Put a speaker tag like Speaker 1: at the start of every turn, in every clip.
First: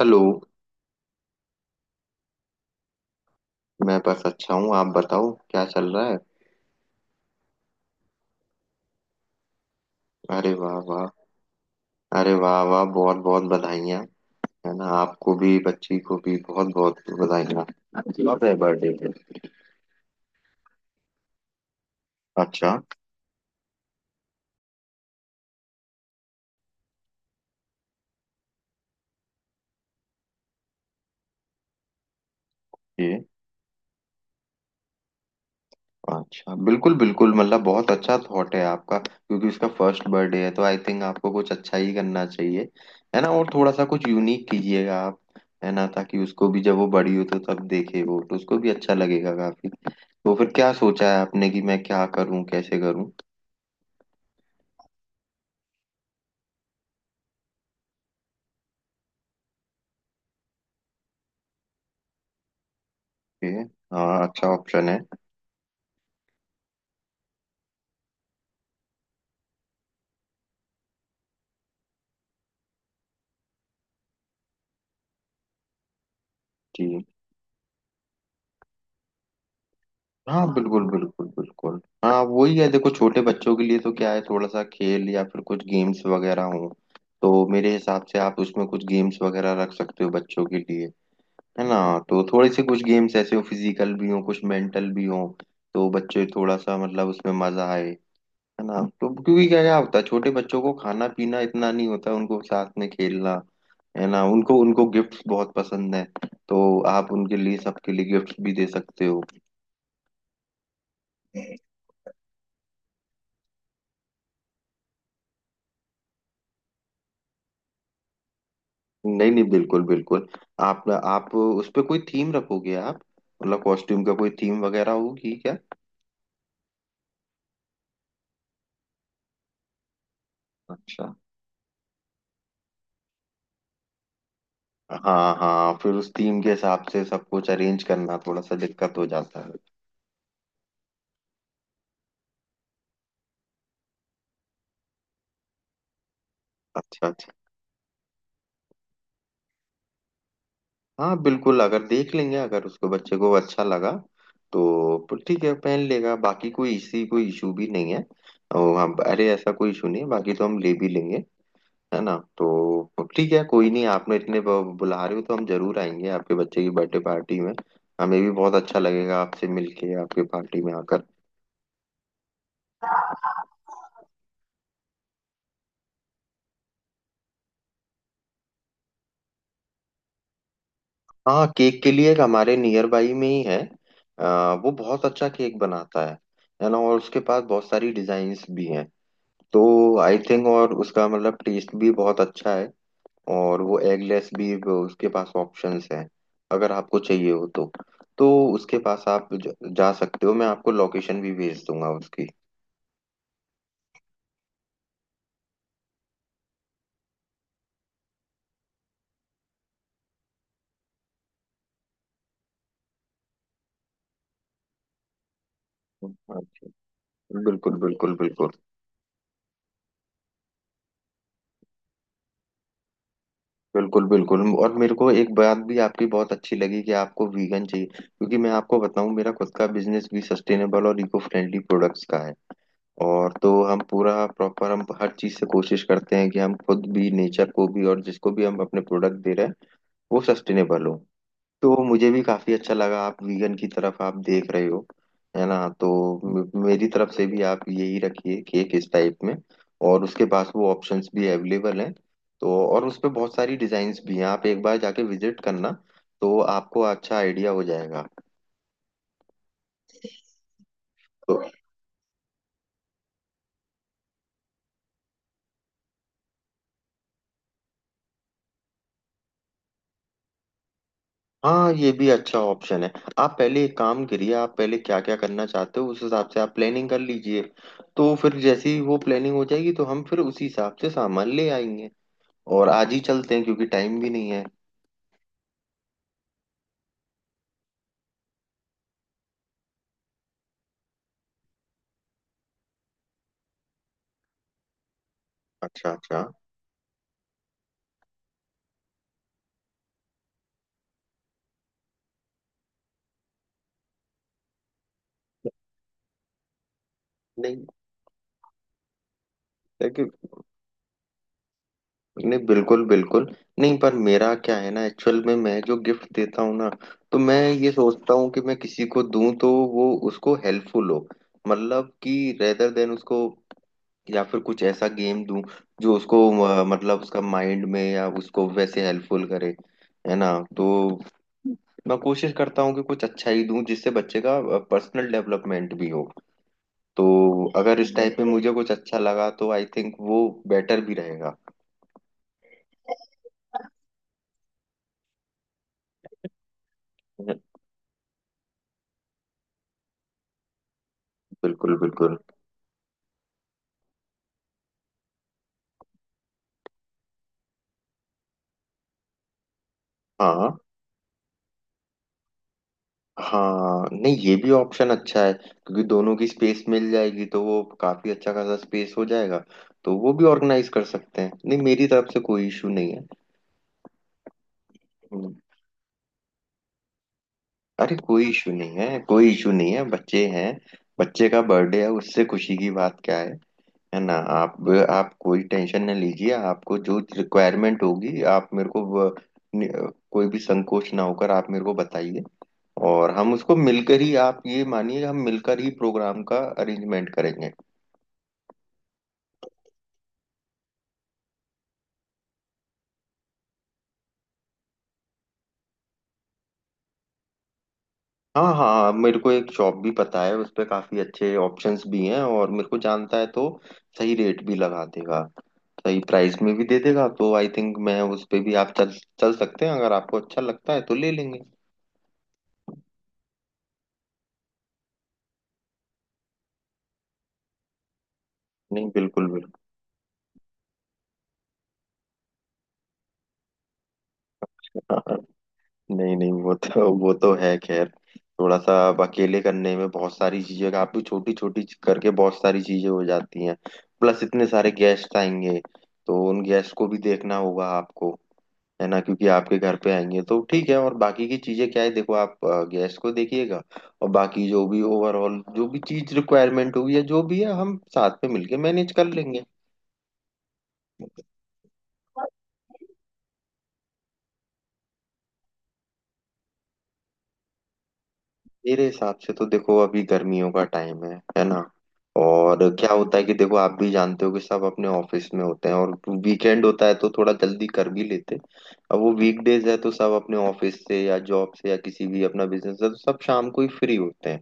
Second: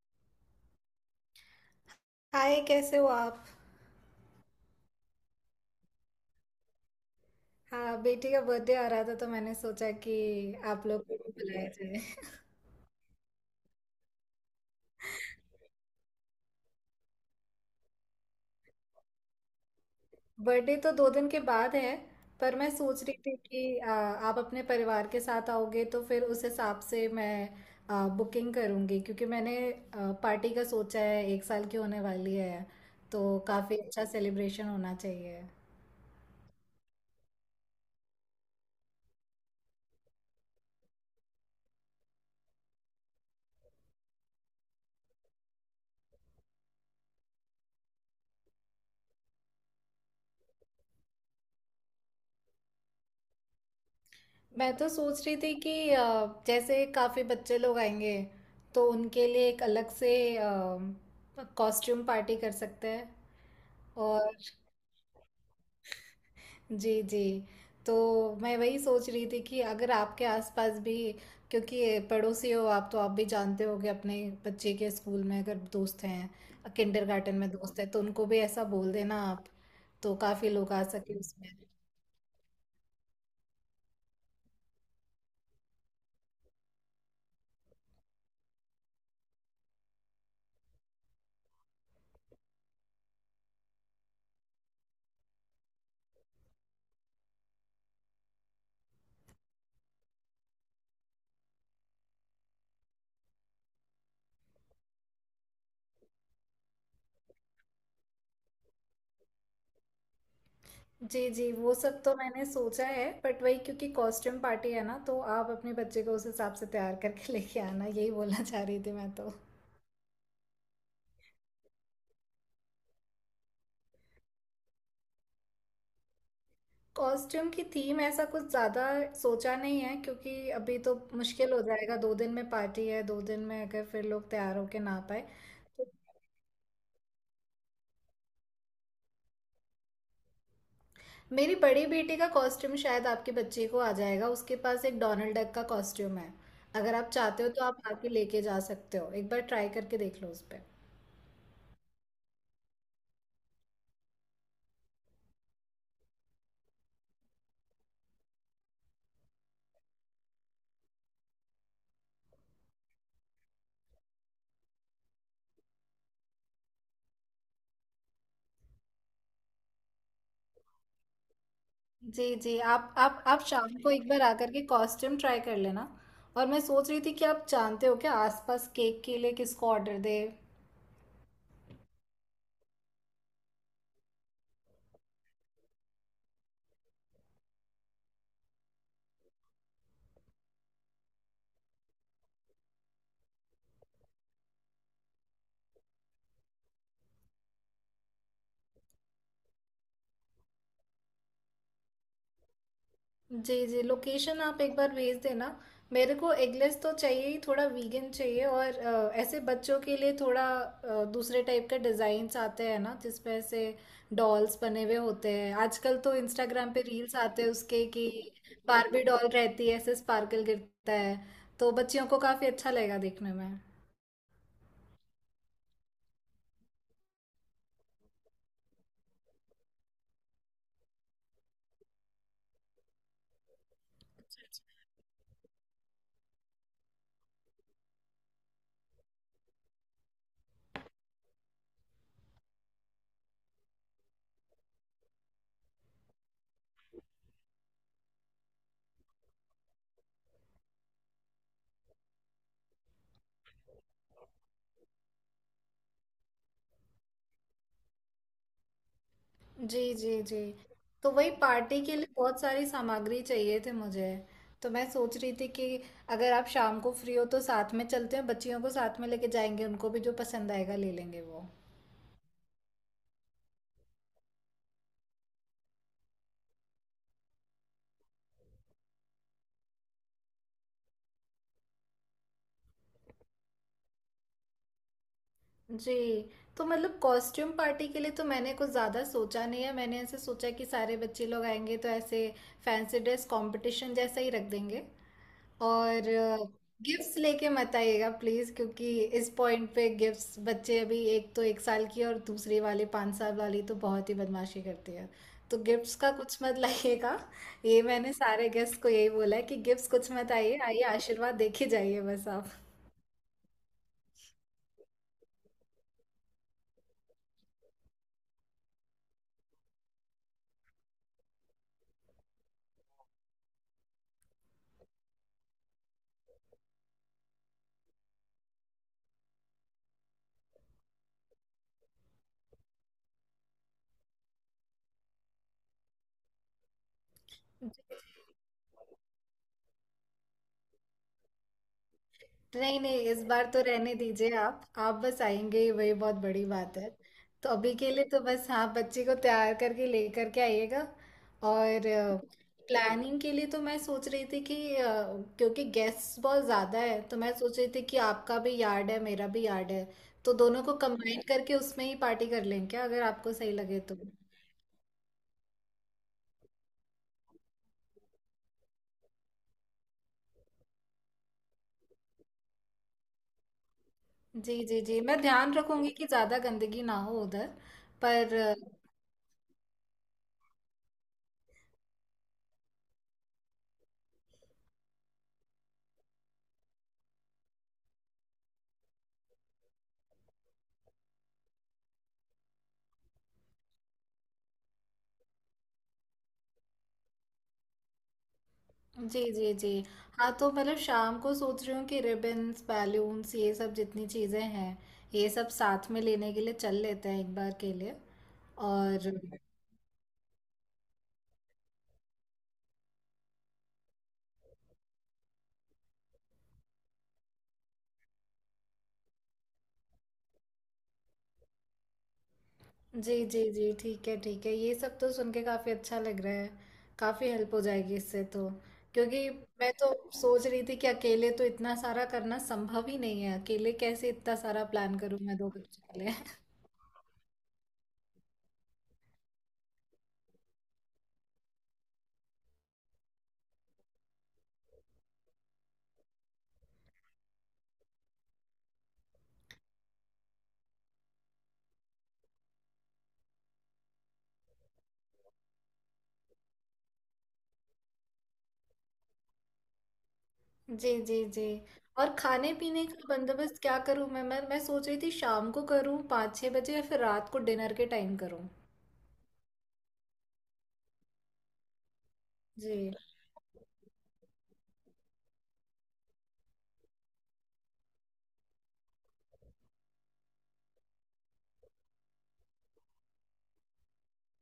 Speaker 1: Hello.
Speaker 2: Hi, कैसे हो आप?
Speaker 1: मैं बस अच्छा हूँ। आप बताओ क्या चल रहा है।
Speaker 2: हाँ, बेटी का बर्थडे आ रहा था तो मैंने सोचा कि
Speaker 1: अरे वाह
Speaker 2: आप
Speaker 1: वाह।
Speaker 2: लोग को भी बुलाया जाए।
Speaker 1: अरे वाह वाह, बहुत बहुत बधाइयाँ, है ना। आपको भी बच्ची को भी बहुत बहुत बधाइयाँ। कब है बर्थडे पे।
Speaker 2: बर्थडे तो 2 दिन के बाद है। पर मैं
Speaker 1: अच्छा।
Speaker 2: सोच रही थी कि आप अपने परिवार के साथ आओगे तो फिर उस हिसाब से मैं बुकिंग करूँगी, क्योंकि मैंने पार्टी का सोचा है। 1 साल की होने वाली है,
Speaker 1: ये।
Speaker 2: तो काफ़ी अच्छा सेलिब्रेशन होना चाहिए।
Speaker 1: अच्छा, बिल्कुल बिल्कुल। मतलब बहुत अच्छा थॉट है आपका, क्योंकि उसका फर्स्ट बर्थडे है, तो आई थिंक आपको कुछ अच्छा ही करना चाहिए। है ना। और थोड़ा सा कुछ यूनिक कीजिएगा आप। है ना, ताकि उसको भी, जब वो बड़ी हो तो तब देखे वो, तो उसको भी अच्छा लगेगा काफी। तो फिर क्या सोचा है आपने कि मैं क्या करूँ कैसे करूँ।
Speaker 2: मैं तो सोच रही थी कि जैसे काफ़ी बच्चे लोग आएंगे, तो उनके लिए एक अलग से कॉस्ट्यूम पार्टी कर सकते हैं।
Speaker 1: ओके। हाँ,
Speaker 2: और।
Speaker 1: अच्छा ऑप्शन है।
Speaker 2: जी, जी। तो मैं वही सोच रही थी कि अगर आपके आसपास भी, क्योंकि पड़ोसी हो आप, तो आप भी जानते होगे अपने बच्चे के स्कूल में, अगर दोस्त हैं,
Speaker 1: जी।
Speaker 2: किंडरगार्टन में दोस्त हैं, तो उनको भी ऐसा बोल देना आप, तो
Speaker 1: हाँ
Speaker 2: काफ़ी
Speaker 1: हाँ,
Speaker 2: लोग आ
Speaker 1: बिल्कुल
Speaker 2: सके
Speaker 1: बिल्कुल
Speaker 2: उसमें।
Speaker 1: बिल्कुल। हाँ, वही है। देखो, छोटे बच्चों के लिए तो क्या है, थोड़ा सा खेल या फिर कुछ गेम्स वगैरह हो। तो मेरे हिसाब से आप उसमें कुछ गेम्स वगैरह रख सकते हो बच्चों के लिए। है ना। तो थोड़े से कुछ गेम्स ऐसे हो, फिजिकल भी हो कुछ, मेंटल भी हो। तो बच्चे थोड़ा सा मतलब उसमें मजा आए। है ना, तो क्योंकि क्या क्या होता है, छोटे बच्चों को खाना पीना इतना नहीं होता, उनको साथ में खेलना। है ना, उनको उनको गिफ्ट्स बहुत पसंद है। तो आप उनके लिए, सबके लिए गिफ्ट्स भी दे सकते हो।
Speaker 2: जी, जी। वो सब तो मैंने सोचा है, बट वही, क्योंकि कॉस्ट्यूम पार्टी है ना, तो आप अपने बच्चे को उस हिसाब से तैयार करके लेके आना, यही बोलना चाह रही थी मैं
Speaker 1: नहीं
Speaker 2: तो।
Speaker 1: नहीं, बिल्कुल बिल्कुल। आप उस पे कोई थीम रखोगे आप। मतलब कॉस्ट्यूम का कोई थीम वगैरह होगी क्या।
Speaker 2: कॉस्ट्यूम की थीम ऐसा कुछ ज़्यादा सोचा नहीं है, क्योंकि अभी तो
Speaker 1: अच्छा।
Speaker 2: मुश्किल हो जाएगा। 2 दिन में पार्टी है, 2 दिन में अगर फिर लोग तैयार होके ना आ पाए
Speaker 1: हाँ हाँ,
Speaker 2: तो?
Speaker 1: फिर उस थीम के हिसाब से सब कुछ अरेंज करना थोड़ा सा दिक्कत हो जाता है।
Speaker 2: मेरी बड़ी बेटी का कॉस्ट्यूम शायद आपके बच्चे को आ जाएगा, उसके पास एक डोनाल्ड डक का कॉस्ट्यूम है। अगर
Speaker 1: अच्छा।
Speaker 2: आप चाहते हो तो आप आके लेके जा सकते हो, एक बार ट्राई करके देख लो उस पर।
Speaker 1: हाँ बिल्कुल, अगर देख लेंगे, अगर उसको बच्चे को अच्छा लगा तो ठीक है, पहन लेगा, बाकी कोई इसी कोई इशू भी नहीं है। और हम, अरे ऐसा कोई इशू नहीं है, बाकी तो हम ले भी लेंगे। है ना। तो ठीक है, कोई नहीं, आपने इतने बुला रहे हो तो हम जरूर आएंगे आपके बच्चे की बर्थडे पार्टी में। हमें भी बहुत अच्छा लगेगा आपसे मिलके, आपके पार्टी में आकर।
Speaker 2: जी, जी। आप शाम को एक बार आकर के कॉस्ट्यूम ट्राई कर लेना। और मैं सोच रही थी कि आप जानते हो क्या, आसपास केक के लिए किसको ऑर्डर दे?
Speaker 1: हाँ, केक के लिए एक हमारे नियर बाई में ही है। वो बहुत अच्छा केक बनाता है। है ना, और उसके पास बहुत सारी डिजाइन्स भी हैं। तो आई थिंक, और उसका मतलब टेस्ट भी बहुत अच्छा है। और वो एगलेस भी, वो उसके पास ऑप्शंस हैं अगर आपको चाहिए हो तो। तो उसके पास आप जा सकते हो, मैं आपको लोकेशन भी भेज दूंगा उसकी।
Speaker 2: जी, जी। लोकेशन आप एक बार भेज देना। मेरे को एगलेस तो चाहिए ही, थोड़ा वीगन चाहिए, और ऐसे बच्चों के लिए थोड़ा दूसरे टाइप के डिज़ाइंस आते हैं ना, जिसमें ऐसे डॉल्स बने हुए होते हैं। आजकल तो इंस्टाग्राम पे
Speaker 1: अच्छा,
Speaker 2: रील्स आते हैं
Speaker 1: बिल्कुल
Speaker 2: उसके कि
Speaker 1: बिल्कुल बिल्कुल
Speaker 2: बारबी डॉल रहती है, ऐसे स्पार्कल गिरता है, तो बच्चियों को काफ़ी अच्छा लगेगा देखने में।
Speaker 1: बिल्कुल बिल्कुल। और मेरे को एक बात भी आपकी बहुत अच्छी लगी कि आपको वीगन चाहिए, क्योंकि मैं आपको बताऊं, मेरा खुद का बिजनेस भी सस्टेनेबल और इको फ्रेंडली प्रोडक्ट्स का है। और तो हम पूरा प्रॉपर, हम हर चीज से कोशिश करते हैं कि हम खुद भी, नेचर को भी, और जिसको भी हम अपने प्रोडक्ट दे रहे हैं वो सस्टेनेबल हो। तो मुझे भी काफी अच्छा लगा, आप वीगन की तरफ आप देख रहे हो। है ना। तो मेरी तरफ से भी आप यही रखिए, केक इस टाइप में। और उसके पास वो ऑप्शंस भी अवेलेबल हैं। तो और उस पे बहुत सारी डिजाइन्स भी हैं, आप एक बार जाके विजिट करना। तो आपको अच्छा आइडिया हो जाएगा।
Speaker 2: जी, जी, जी। तो वही
Speaker 1: तो
Speaker 2: पार्टी के लिए बहुत सारी सामग्री चाहिए थी मुझे। तो मैं सोच रही थी कि अगर आप शाम को फ्री हो, तो साथ में चलते हैं, बच्चियों को साथ में लेके जाएंगे, उनको भी जो पसंद आएगा ले लेंगे वो।
Speaker 1: हाँ, ये भी अच्छा ऑप्शन है। आप पहले एक काम करिए, आप पहले क्या क्या करना चाहते हो उस हिसाब से आप प्लानिंग कर लीजिए। तो फिर जैसी वो प्लानिंग हो जाएगी, तो हम फिर उसी हिसाब से सामान ले आएंगे। और आज ही चलते हैं क्योंकि टाइम भी नहीं है।
Speaker 2: जी। तो मतलब कॉस्ट्यूम पार्टी के लिए तो मैंने कुछ ज़्यादा सोचा नहीं है, मैंने ऐसे सोचा कि सारे बच्चे लोग आएंगे तो ऐसे फैंसी ड्रेस कंपटीशन जैसा ही रख देंगे।
Speaker 1: अच्छा
Speaker 2: और
Speaker 1: अच्छा।
Speaker 2: गिफ्ट्स लेके मत आइएगा प्लीज, क्योंकि इस पॉइंट पे गिफ्ट्स, बच्चे अभी, एक तो 1 साल की है और दूसरी वाली 5 साल वाली तो बहुत ही बदमाशी करती है, तो गिफ्ट्स का कुछ मत लाइएगा।
Speaker 1: नहीं।
Speaker 2: ये मैंने सारे गेस्ट को यही बोला है कि गिफ्ट्स
Speaker 1: लेकिन।
Speaker 2: कुछ मत, आइए आइए, आशीर्वाद देखे जाइए बस
Speaker 1: नहीं,
Speaker 2: आप।
Speaker 1: बिल्कुल बिल्कुल। नहीं, पर मेरा क्या है ना, एक्चुअल में मैं जो गिफ्ट देता हूँ ना, तो मैं ये सोचता हूँ कि मैं किसी को दूं तो वो उसको हेल्पफुल हो। मतलब कि रेदर देन उसको, या फिर कुछ ऐसा गेम दूं जो उसको मतलब उसका माइंड में, या उसको वैसे हेल्पफुल करे। है ना। तो मैं कोशिश करता हूँ कि कुछ अच्छा ही दूं, जिससे बच्चे का पर्सनल डेवलपमेंट भी हो। तो अगर इस टाइप में मुझे कुछ अच्छा लगा तो आई थिंक वो बेटर भी रहेगा।
Speaker 2: नहीं, नहीं, इस बार तो रहने दीजिए। आप बस आएंगे ही, वही बहुत बड़ी बात है। तो अभी के लिए तो बस, हाँ, बच्चे को तैयार करके लेकर के आइएगा।
Speaker 1: बिल्कुल
Speaker 2: और
Speaker 1: बिल्कुल।
Speaker 2: प्लानिंग के लिए तो मैं सोच रही थी कि क्योंकि गेस्ट बहुत ज़्यादा है, तो मैं सोच रही थी कि आपका भी यार्ड है, मेरा भी यार्ड है। तो
Speaker 1: हाँ
Speaker 2: दोनों को कंबाइन करके उसमें ही पार्टी कर लें क्या, अगर आपको सही लगे
Speaker 1: हाँ,
Speaker 2: तो?
Speaker 1: नहीं ये भी ऑप्शन अच्छा है, क्योंकि दोनों की स्पेस मिल जाएगी, तो वो काफी अच्छा खासा स्पेस हो जाएगा। तो वो भी ऑर्गेनाइज कर सकते हैं, नहीं मेरी तरफ से कोई इशू नहीं
Speaker 2: जी, जी, जी। मैं
Speaker 1: है।
Speaker 2: ध्यान रखूंगी कि ज़्यादा गंदगी ना हो उधर।
Speaker 1: अरे कोई
Speaker 2: पर।
Speaker 1: इशू नहीं है, कोई इशू नहीं है, बच्चे हैं। बच्चे का बर्थडे है, उससे खुशी की बात क्या है। है ना। आप कोई टेंशन ना लीजिए, आपको जो रिक्वायरमेंट होगी आप मेरे को नि- कोई भी संकोच ना होकर आप मेरे को बताइए। और हम उसको मिलकर ही, आप ये मानिए, हम मिलकर ही प्रोग्राम का अरेंजमेंट करेंगे।
Speaker 2: जी, जी, जी। हाँ, तो मतलब शाम को सोच रही हूँ कि रिबन्स, बैलून्स, ये सब जितनी चीज़ें हैं, ये सब साथ में लेने के लिए चल लेते हैं एक बार के लिए।
Speaker 1: हाँ हाँ,
Speaker 2: और।
Speaker 1: मेरे को एक शॉप भी पता है उस पे, काफी अच्छे ऑप्शंस भी हैं और मेरे को जानता है। तो सही रेट भी लगा देगा, सही प्राइस में भी दे देगा, तो आई थिंक मैं उस पे भी, आप चल चल सकते हैं, अगर आपको अच्छा लगता है तो ले लेंगे।
Speaker 2: जी, जी, जी, ठीक है, ठीक है। ये सब तो सुन के काफ़ी अच्छा लग रहा है। काफ़ी हेल्प हो जाएगी इससे तो।
Speaker 1: नहीं, बिल्कुल
Speaker 2: क्योंकि
Speaker 1: बिल्कुल।
Speaker 2: मैं तो सोच रही थी कि अकेले तो इतना सारा करना संभव ही नहीं है। अकेले कैसे इतना सारा प्लान
Speaker 1: हाँ।
Speaker 2: करूँ मैं 2 बच्चों के लिए?
Speaker 1: नहीं नहीं, वो तो है खैर। थोड़ा सा अब अकेले करने में बहुत सारी चीजें, काफी छोटी छोटी करके बहुत सारी चीजें हो जाती हैं। प्लस इतने सारे गेस्ट आएंगे, तो उन गेस्ट को भी देखना होगा आपको। है ना, क्योंकि आपके घर पे आएंगे तो ठीक है, और बाकी की चीजें क्या है, देखो आप गेस्ट को देखिएगा, और बाकी जो भी ओवरऑल, जो भी चीज रिक्वायरमेंट होगी या जो भी है, हम साथ में मिलके मैनेज कर लेंगे।
Speaker 2: जी, जी, जी। और खाने पीने का बंदोबस्त क्या करूं मैं, सोच रही थी शाम को करूं 5-6 बजे या फिर रात को डिनर के टाइम करूं?
Speaker 1: मेरे हिसाब से तो देखो, अभी गर्मियों का टाइम है ना। और
Speaker 2: जी।
Speaker 1: क्या होता है कि देखो, आप भी जानते हो कि सब अपने ऑफिस में होते हैं, और वीकेंड होता है तो थोड़ा जल्दी कर भी लेते हैं। अब वो वीकडेज है, तो सब अपने ऑफिस से या जॉब से, या किसी भी अपना बिजनेस है, तो सब शाम को ही फ्री होते हैं।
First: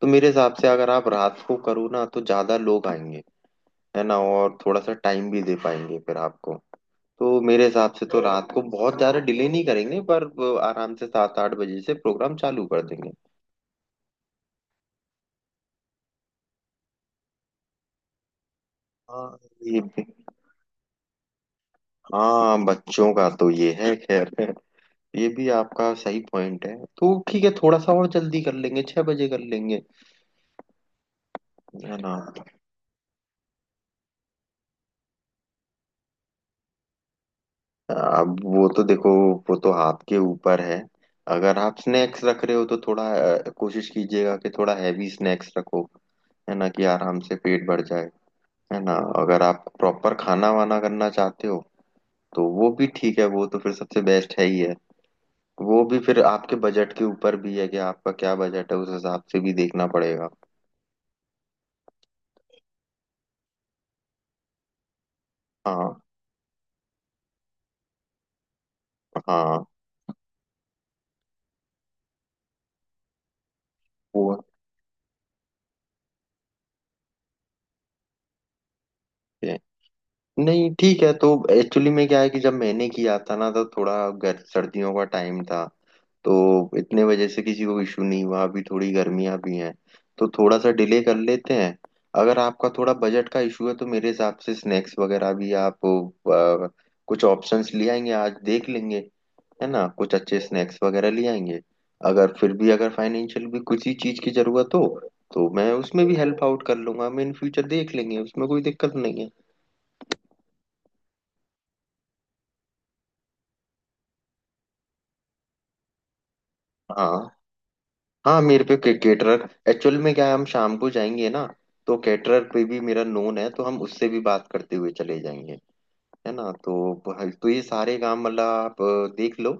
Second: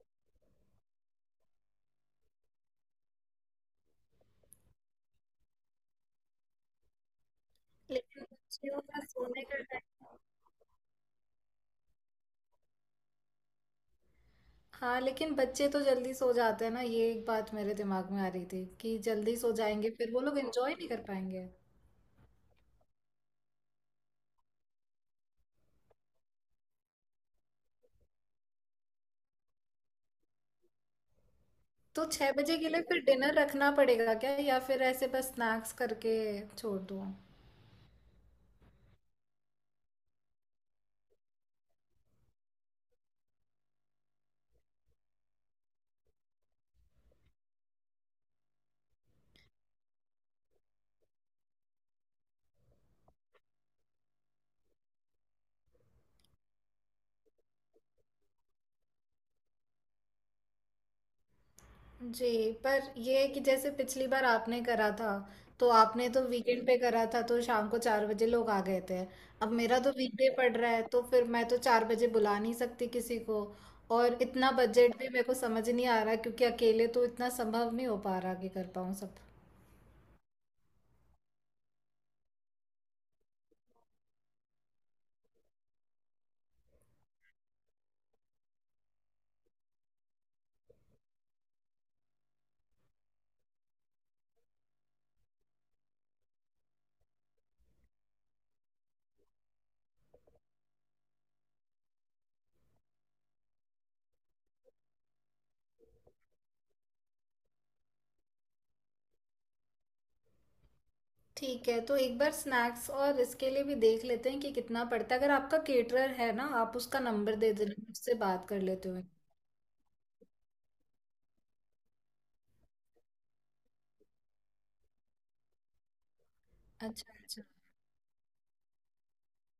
Speaker 1: तो मेरे हिसाब से अगर आप रात को करो ना, तो ज्यादा लोग आएंगे। है ना, और थोड़ा सा टाइम भी दे पाएंगे फिर आपको। तो मेरे हिसाब से तो
Speaker 2: लेकिन
Speaker 1: रात को
Speaker 2: बच्चियों
Speaker 1: बहुत
Speaker 2: का
Speaker 1: ज्यादा
Speaker 2: सोने
Speaker 1: डिले
Speaker 2: का
Speaker 1: नहीं करेंगे,
Speaker 2: टाइम।
Speaker 1: पर वो आराम से 7-8 बजे से प्रोग्राम चालू कर देंगे।
Speaker 2: हाँ, लेकिन बच्चे तो जल्दी सो जाते हैं ना, ये एक बात मेरे दिमाग में आ रही थी कि जल्दी
Speaker 1: हाँ,
Speaker 2: सो
Speaker 1: ये
Speaker 2: जाएंगे,
Speaker 1: भी।
Speaker 2: फिर वो लोग एंजॉय नहीं कर पाएंगे।
Speaker 1: हाँ, बच्चों का तो ये है खैर, ये भी आपका सही पॉइंट है, तो ठीक है, थोड़ा सा और जल्दी कर लेंगे, 6 बजे कर लेंगे। है
Speaker 2: तो
Speaker 1: ना।
Speaker 2: 6 बजे के लिए फिर डिनर रखना पड़ेगा क्या, या फिर ऐसे बस स्नैक्स करके छोड़ दूं?
Speaker 1: अब वो तो देखो, वो तो आपके ऊपर है। अगर आप स्नैक्स रख रहे हो, तो थोड़ा कोशिश कीजिएगा कि थोड़ा हैवी स्नैक्स रखो। है ना, कि आराम से पेट भर जाए। है ना। अगर आप प्रॉपर खाना वाना करना चाहते हो, तो वो भी ठीक है, वो तो फिर सबसे बेस्ट है ही है। वो भी फिर आपके बजट के ऊपर भी है, कि आपका क्या बजट है, उस हिसाब से भी देखना पड़ेगा।
Speaker 2: जी, पर ये है कि जैसे पिछली बार आपने करा था, तो
Speaker 1: हाँ
Speaker 2: आपने तो वीकेंड पे करा था, तो शाम को 4 बजे लोग आ गए थे। अब
Speaker 1: हाँ।
Speaker 2: मेरा तो वीकडे पड़ रहा है, तो फिर मैं तो 4 बजे बुला नहीं सकती किसी को, और
Speaker 1: वो
Speaker 2: इतना बजट भी मेरे को समझ नहीं आ रहा, क्योंकि अकेले तो इतना संभव नहीं हो पा रहा कि कर पाऊँ सब।
Speaker 1: नहीं, ठीक है, तो एक्चुअली में क्या है कि जब मैंने किया था ना, तो थोड़ा गर सर्दियों का टाइम था। तो इतने वजह से किसी को इशू नहीं हुआ, अभी थोड़ी गर्मियां भी हैं तो थोड़ा सा डिले कर लेते हैं। अगर आपका थोड़ा बजट का इशू है, तो मेरे हिसाब से स्नैक्स वगैरह भी आप कुछ ऑप्शंस ले आएंगे, आज देख लेंगे। है ना, कुछ अच्छे स्नैक्स वगैरह ले आएंगे। अगर फिर भी अगर फाइनेंशियल भी किसी चीज़ की ज़रूरत हो, तो मैं उसमें भी हेल्प आउट कर लूंगा, हम इन फ्यूचर देख लेंगे, उसमें कोई दिक्कत नहीं है।
Speaker 2: ठीक है, तो एक बार स्नैक्स और इसके लिए भी देख लेते हैं कि कितना पड़ता है। अगर आपका केटरर है ना, आप उसका नंबर
Speaker 1: हाँ
Speaker 2: दे देना, मैं उससे
Speaker 1: हाँ,
Speaker 2: बात कर
Speaker 1: मेरे
Speaker 2: लेते
Speaker 1: पे
Speaker 2: हुए।
Speaker 1: कैटरर, एक्चुअल में क्या है, हम शाम को जाएंगे ना, तो कैटरर पे भी मेरा नोन है, तो हम उससे भी बात करते हुए चले जाएंगे। है ना। तो
Speaker 2: अच्छा, अच्छा।
Speaker 1: तो ये सारे काम मतलब आप देख लो।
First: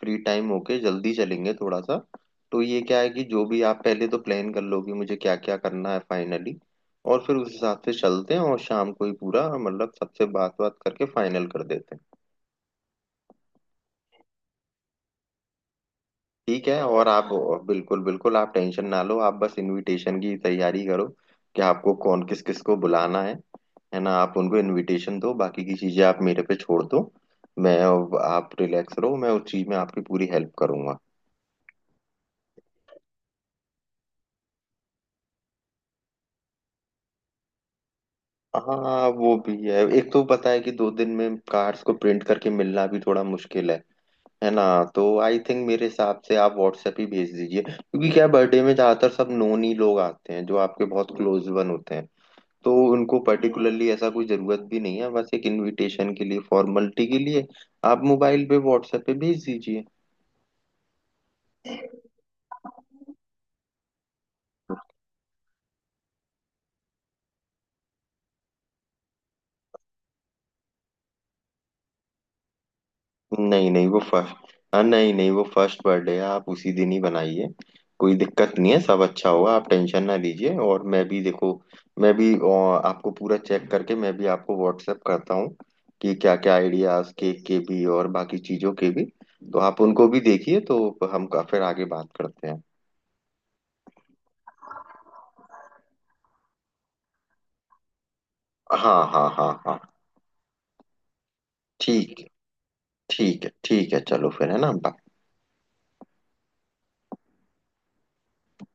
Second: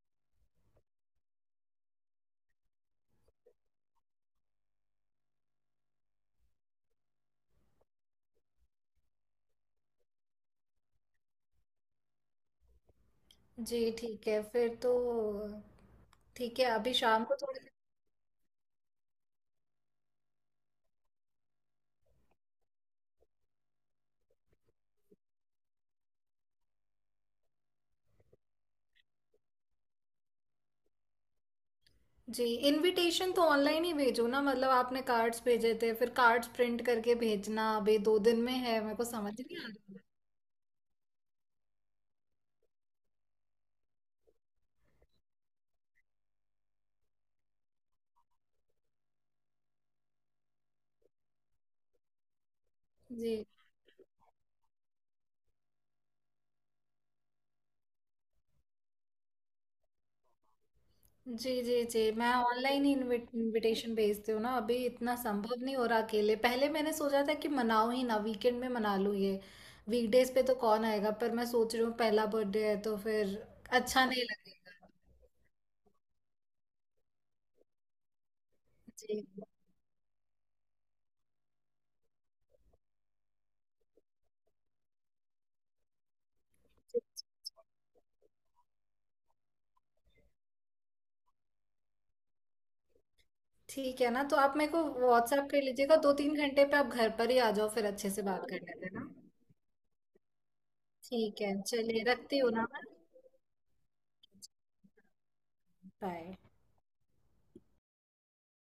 Speaker 1: फ्री टाइम होके जल्दी चलेंगे थोड़ा सा। तो ये क्या है कि जो भी आप पहले तो प्लान कर लो कि मुझे क्या क्या करना है फाइनली, और फिर उस हिसाब से चलते हैं, और शाम को ही पूरा मतलब सबसे बात बात करके फाइनल कर देते हैं।
Speaker 2: जी, ठीक है फिर तो। ठीक
Speaker 1: ठीक
Speaker 2: है,
Speaker 1: है,
Speaker 2: अभी
Speaker 1: और
Speaker 2: शाम
Speaker 1: आप,
Speaker 2: को थोड़ी।
Speaker 1: बिल्कुल बिल्कुल, आप टेंशन ना लो, आप बस इनविटेशन की तैयारी करो कि आपको कौन, किस किस को बुलाना है। है ना, आप उनको इनविटेशन दो, बाकी की चीजें आप मेरे पे छोड़ दो। मैं, आप रिलैक्स रहो, मैं उस चीज में आपकी पूरी हेल्प करूंगा।
Speaker 2: जी, इनविटेशन तो ऑनलाइन ही भेजो ना, मतलब आपने कार्ड्स भेजे थे, फिर कार्ड्स प्रिंट करके भेजना अभी 2 दिन में है, मेरे को
Speaker 1: हाँ
Speaker 2: समझ
Speaker 1: वो भी
Speaker 2: नहीं आ
Speaker 1: है,
Speaker 2: रहा।
Speaker 1: एक तो पता है कि 2 दिन में कार्ड्स को प्रिंट करके मिलना भी थोड़ा मुश्किल है। है ना। तो आई थिंक, मेरे हिसाब से आप व्हाट्सएप ही भेज दीजिए, क्योंकि क्या, बर्थडे में ज्यादातर सब नोन ही लोग आते हैं जो आपके बहुत क्लोज वन होते हैं। तो उनको
Speaker 2: जी,
Speaker 1: पर्टिकुलरली ऐसा कोई जरूरत भी नहीं है, बस एक इनविटेशन के लिए, फॉर्मेलिटी के लिए आप मोबाइल पे व्हाट्सएप पे भेज दीजिए।
Speaker 2: जी, जी, जी। मैं ऑनलाइन ही इनविटेशन भेजती हूँ ना, अभी इतना संभव नहीं हो रहा अकेले। पहले मैंने सोचा था कि मनाऊं ही ना, वीकेंड में मना लूँ, ये वीकडेज पे तो कौन आएगा, पर मैं सोच रही हूँ पहला बर्थडे है, तो फिर
Speaker 1: नहीं नहीं, वो
Speaker 2: अच्छा नहीं
Speaker 1: फर्स्ट। हाँ
Speaker 2: लगेगा।
Speaker 1: नहीं नहीं, वो फर्स्ट बर्थडे है, आप उसी दिन ही बनाइए। कोई दिक्कत नहीं है, सब
Speaker 2: जी,
Speaker 1: अच्छा होगा, आप टेंशन ना लीजिए। और मैं भी देखो, मैं भी आपको पूरा चेक करके, मैं भी आपको व्हाट्सएप करता हूँ कि क्या क्या आइडियाज केक के भी और बाकी चीजों के भी। तो आप उनको भी देखिए, तो हम फिर आगे बात करते हैं।
Speaker 2: ठीक है ना, तो आप मेरे को व्हाट्सएप कर लीजिएगा। 2-3 घंटे पे आप घर पर ही आ जाओ, फिर अच्छे से बात कर लेते हैं
Speaker 1: हाँ
Speaker 2: ना।
Speaker 1: हाँ हाँ हाँ।
Speaker 2: ठीक है, चलिए
Speaker 1: ठीक
Speaker 2: रखती हूँ ना मैं।
Speaker 1: ठीक है, ठीक है, चलो फिर, है ना।
Speaker 2: बाय।